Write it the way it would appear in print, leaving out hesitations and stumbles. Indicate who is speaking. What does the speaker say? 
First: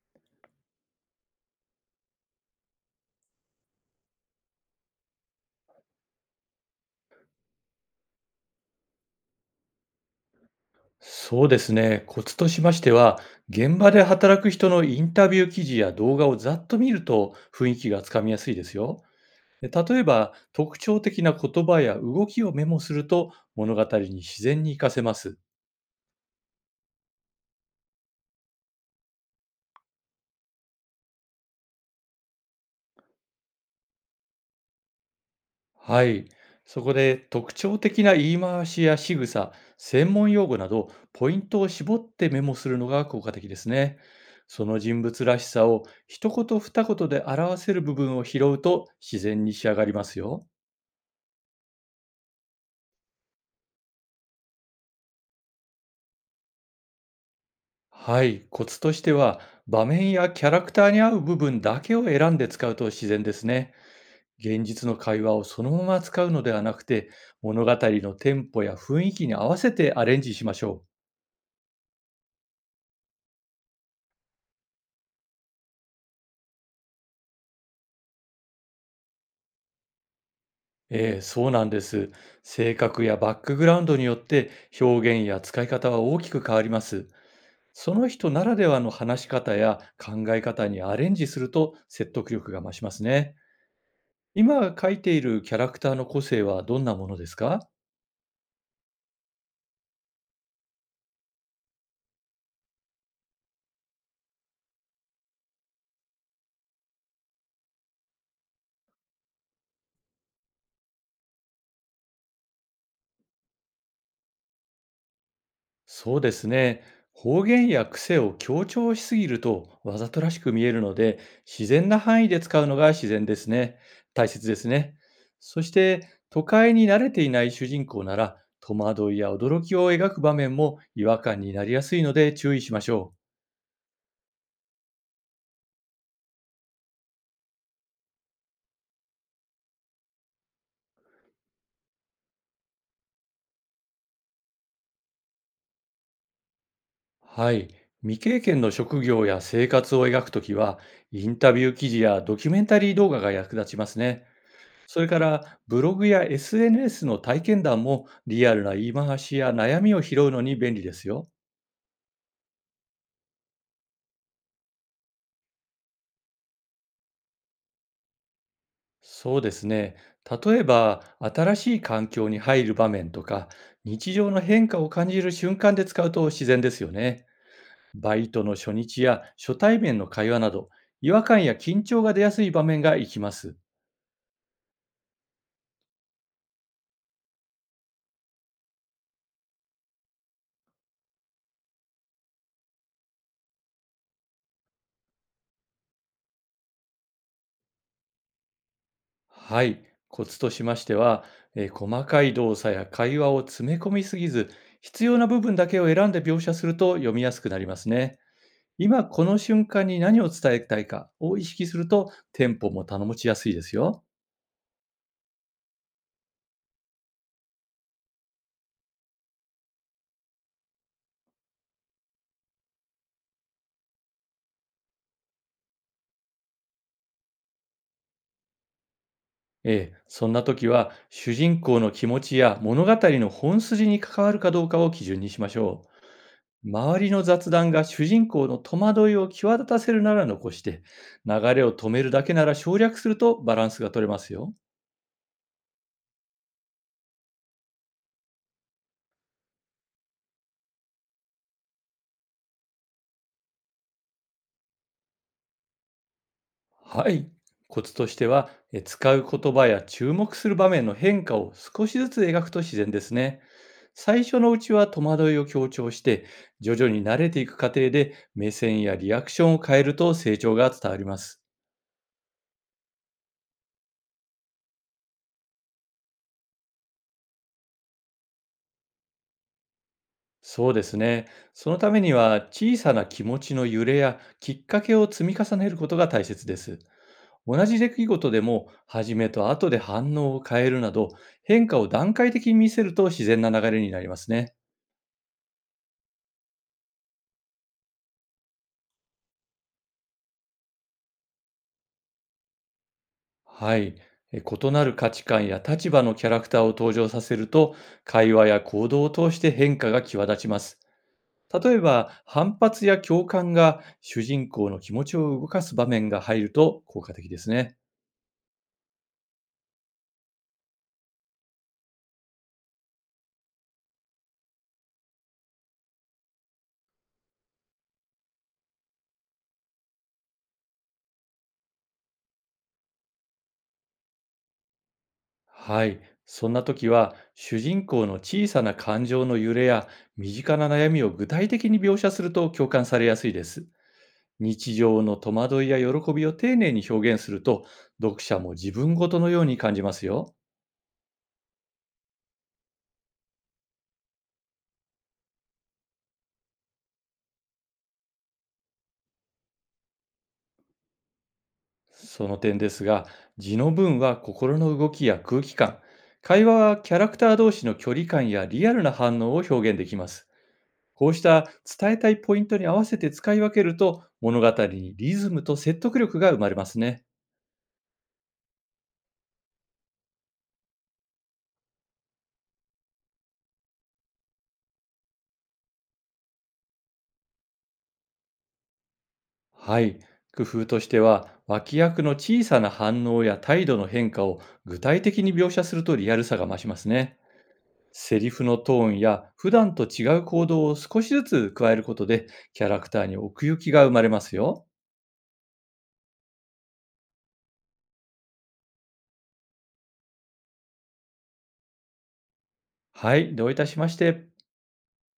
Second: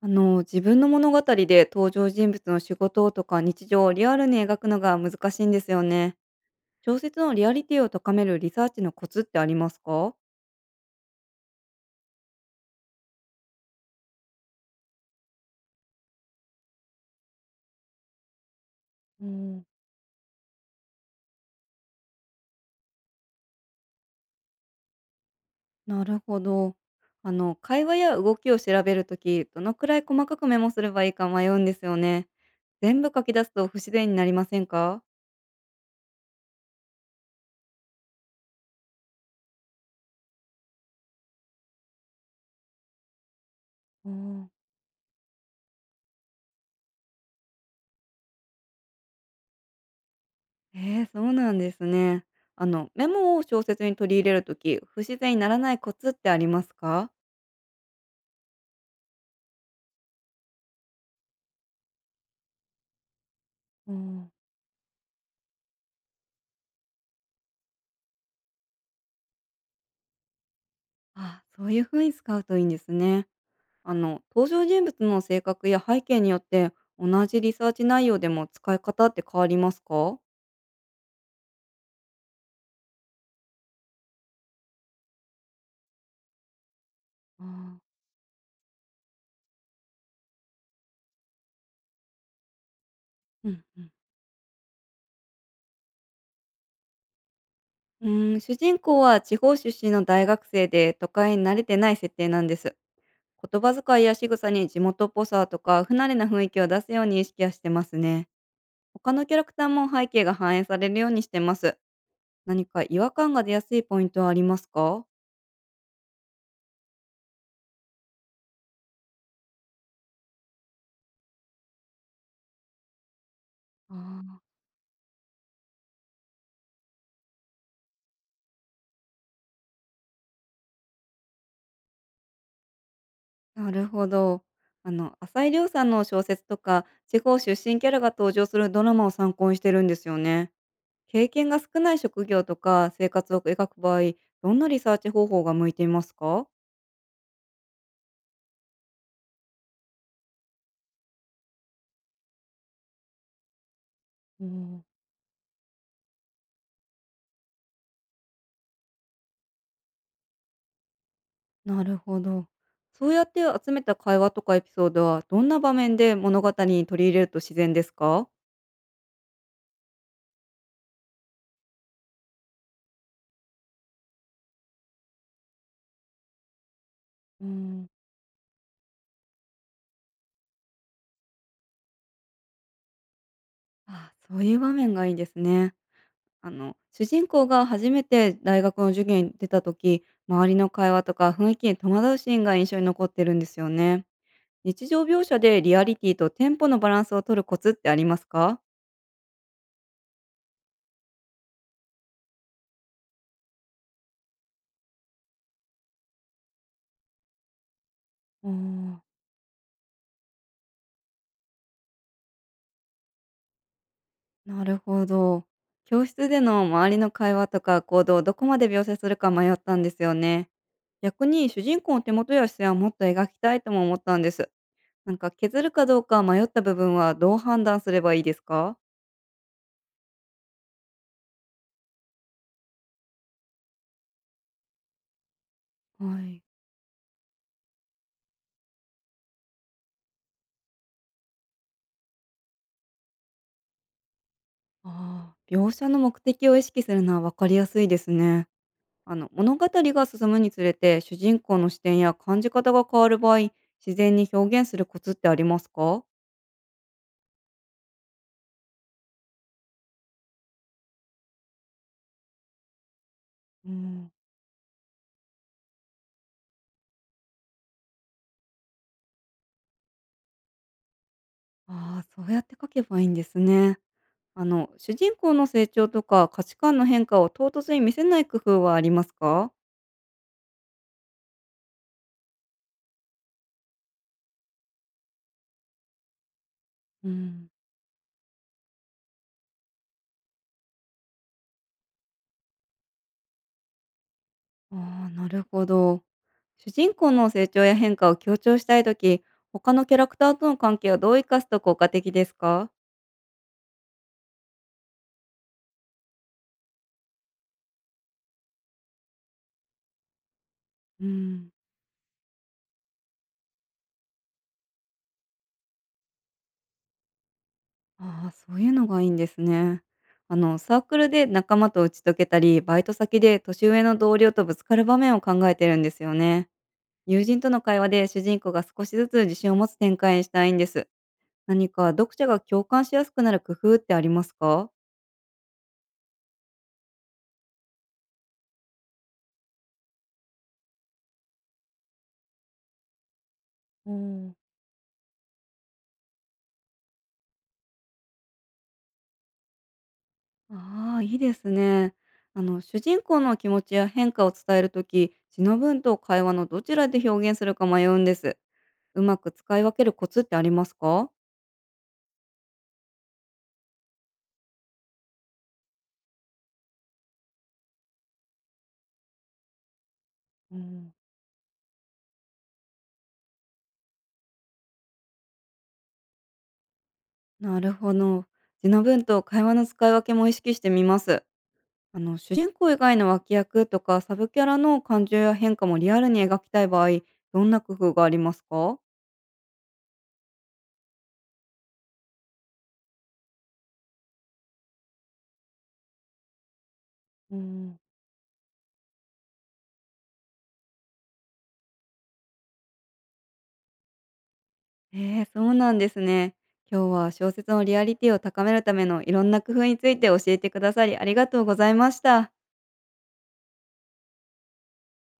Speaker 1: 自分の物語で登場人物の仕事とか日常をリアルに描くのが難しいんですよね。小説のリアリティを高めるリサーチのコツってありますか？
Speaker 2: そうですね。コツとしましては、現場で働く人のインタビュー記事や動画をざっと見ると雰囲気がつかみやすいですよ。
Speaker 1: うん、
Speaker 2: で例えば、特徴的な言葉や動きをメモすると物語に自然に活かせます。
Speaker 1: なるほど。会話や動きを調べるとき、どのくらい細かくメモすればいいか迷うんですよね。全部書き出すと不自然になりませんか？
Speaker 2: はい。そこで特徴的な言い回しや仕草、専門用語などポイントを絞ってメモするのが効果的ですね。
Speaker 1: うん。
Speaker 2: その人物らしさを一言二言で表せる部分を拾うと自然に仕上がりますよ。
Speaker 1: そうなんですね。メモを小説に取り入れるとき、不自然にならないコツってありますか？
Speaker 2: はい、コツとしては、場面やキャラクターに合う部分だけを選んで使うと自然ですね。
Speaker 1: おー。
Speaker 2: 現実の会話をそのまま使うのではなくて、物語のテンポや雰囲気に合わせてアレンジしましょう。
Speaker 1: あ、そういう風に使うといいんですね。登場人物の性格や背景によって、同じリサーチ内容でも使い方って変わりますか？
Speaker 2: ええ、そうなんです。性格やバックグラウンドによって、表現や使い方は大きく変わります。
Speaker 1: あー、
Speaker 2: その人ならではの話し方や考え方にアレンジすると説得力が増しますね。
Speaker 1: うんうん。
Speaker 2: 今書いているキャラクターの個性はどんなものですか？
Speaker 1: 主人公は地方出身の大学生で、都会に慣れてない設定なんです。言葉遣いや仕草に地元っぽさとか、不慣れな雰囲気を出すように意識はしてますね。他のキャラクターも背景が反映されるようにしてます。何か違和感が出やすいポイントはありますか？
Speaker 2: そうですね。方言や癖を強調しすぎるとわざとらしく見えるので、自然な範囲で使うのが自然ですね。大
Speaker 1: あ。
Speaker 2: 切ですね。そして、都会に慣れていない主人公なら、戸惑いや驚きを描く場面も違和感になりやすいので注意しましょ
Speaker 1: なるほど。浅井亮さんの小説とか、地方出身キャラが登場するドラマを参考にしてるんですよね。経験が少ない職業とか生活を描く場合、どんなリサーチ方法が向いていますか？
Speaker 2: う。はい。未経験の職業や生活を描くときは、インタビュー記事やドキュメンタリー動画が役立ちますね。
Speaker 1: うん。
Speaker 2: それからブログや SNS の体験談もリアルな言い回しや悩みを拾うのに便利ですよ。
Speaker 1: なるほど。そうやって集めた会話とかエピソードは、どんな場面で物語に取り入れると自然ですか？
Speaker 2: そうですね。例えば新しい環境に入る場面とか、日常の変化を感じる瞬間で使うと自然ですよね。
Speaker 1: うん。
Speaker 2: バイトの初日や初対面の会話など、違和感や緊張が出やすい場面がいきます。
Speaker 1: あ、そういう場面がいいですね。主人公が初めて大学の授業に出た時、周りの会話とか雰囲気に戸惑うシーンが印象に残ってるんですよね。日常描写でリアリティとテンポのバランスを取るコツってありますか？
Speaker 2: はい、コツとしましては、細かい動作や会話を詰め込みすぎず、必要な部分だけを選んで描写すると読みやすくなりますね。
Speaker 1: おー、
Speaker 2: 今この瞬間に何を伝えたいかを意識するとテンポも頼もちやすいですよ。
Speaker 1: なるほど。教室での周りの会話とか行動をどこまで描写するか迷ったんですよね。逆に主人公の手元や視線はもっと描きたいとも思ったんです。なんか削るかどうか迷った部分はどう判断すればいいですか？
Speaker 2: ええ、そんな時は、主人公の気持ちや物語の本筋に関わるかどうかを基準にしましょ
Speaker 1: はい。
Speaker 2: う。周りの雑談が主人公の戸惑いを際立たせるなら残して、流れを止めるだけなら省略するとバランスが取れますよ。
Speaker 1: ああ、描写の目的を意識するのは分かりやすいですね。あの物語が進むにつれて主人公の視点や感じ方が変わる場合、自然に表現するコツってありますか？
Speaker 2: はい。コツとしては、使う言葉や注目する場面の変化を少しずつ描くと自然ですね。
Speaker 1: うん、
Speaker 2: 最初のうちは戸惑いを強調して、徐々に慣れていく過程で目線やリアクションを変えると成長が伝わります。
Speaker 1: ああ、そうやって書けばいいんですね。あの主人公の成長とか価値観の変化を唐突に見せない工夫はありますか？
Speaker 2: そうですね。そのためには、小さな気持ちの揺れやきっかけを積み重ねることが大切です。
Speaker 1: うん、
Speaker 2: 同じ出来事でも、初めと後で反応を変えるなど、変化を段階的に見せると自然な流れになりますね。
Speaker 1: ああ、なるほど。主人公の成長や変化を強調したいとき、他のキャラクターとの関係をどう生かすと効果的ですか？
Speaker 2: はい。異なる価値観や立場のキャラクターを登場させると、会話や行動を通して変化が際立ちます。
Speaker 1: うん。
Speaker 2: 例えば、反発や共感が主人公の気持ちを動かす場面が入ると効果的ですね。
Speaker 1: ああ、そういうのがいいんですね。サークルで仲間と打ち解けたり、バイト先で年上の同僚とぶつかる場面を考えてるんですよね。友人との会話で主人公が少しずつ自信を持つ展開にしたいんです。何か読者が共感しやすくなる工夫ってありますか？
Speaker 2: はい。そんな時は、主人公の小さな感情の揺れや身近な悩みを具体的に描写すると共感されやすいです。
Speaker 1: うん、
Speaker 2: 日常の戸惑いや喜びを丁寧に表現すると、読者も自分ごとのように感じますよ。
Speaker 1: ああ、いいですね。主人公の気持ちや変化を伝えるとき、詩の文と会話のどちらで表現するか迷うんです。うまく使い分けるコツってありますか？
Speaker 2: その点ですが、字の文は心の動きや空気感、会話はキャラクター同士の距離感やリアルな反応を表現できます。
Speaker 1: うん。
Speaker 2: こうした伝えたいポイントに合わせて使い分けると、物語にリズムと説得力が生まれますね。
Speaker 1: なるほど。字の文と会話の使い分けも意識してみます。あの主人公以外の脇役とかサブキャラの感情や変化もリアルに描きたい場合、どんな工夫がありますか？
Speaker 2: はい。工夫としては、脇役の小さな反応や態度の変化を具体的に描写するとリアルさが増しますね。
Speaker 1: うん、
Speaker 2: セリフのトーンや普段と違う行動を少しずつ加えることで、キャラクターに奥行きが生まれますよ。
Speaker 1: ええ、そうなんですね。今日は小説のリアリティを高めるためのいろんな工夫について教えてくださりありがとうございました。
Speaker 2: はい、どういたしまして。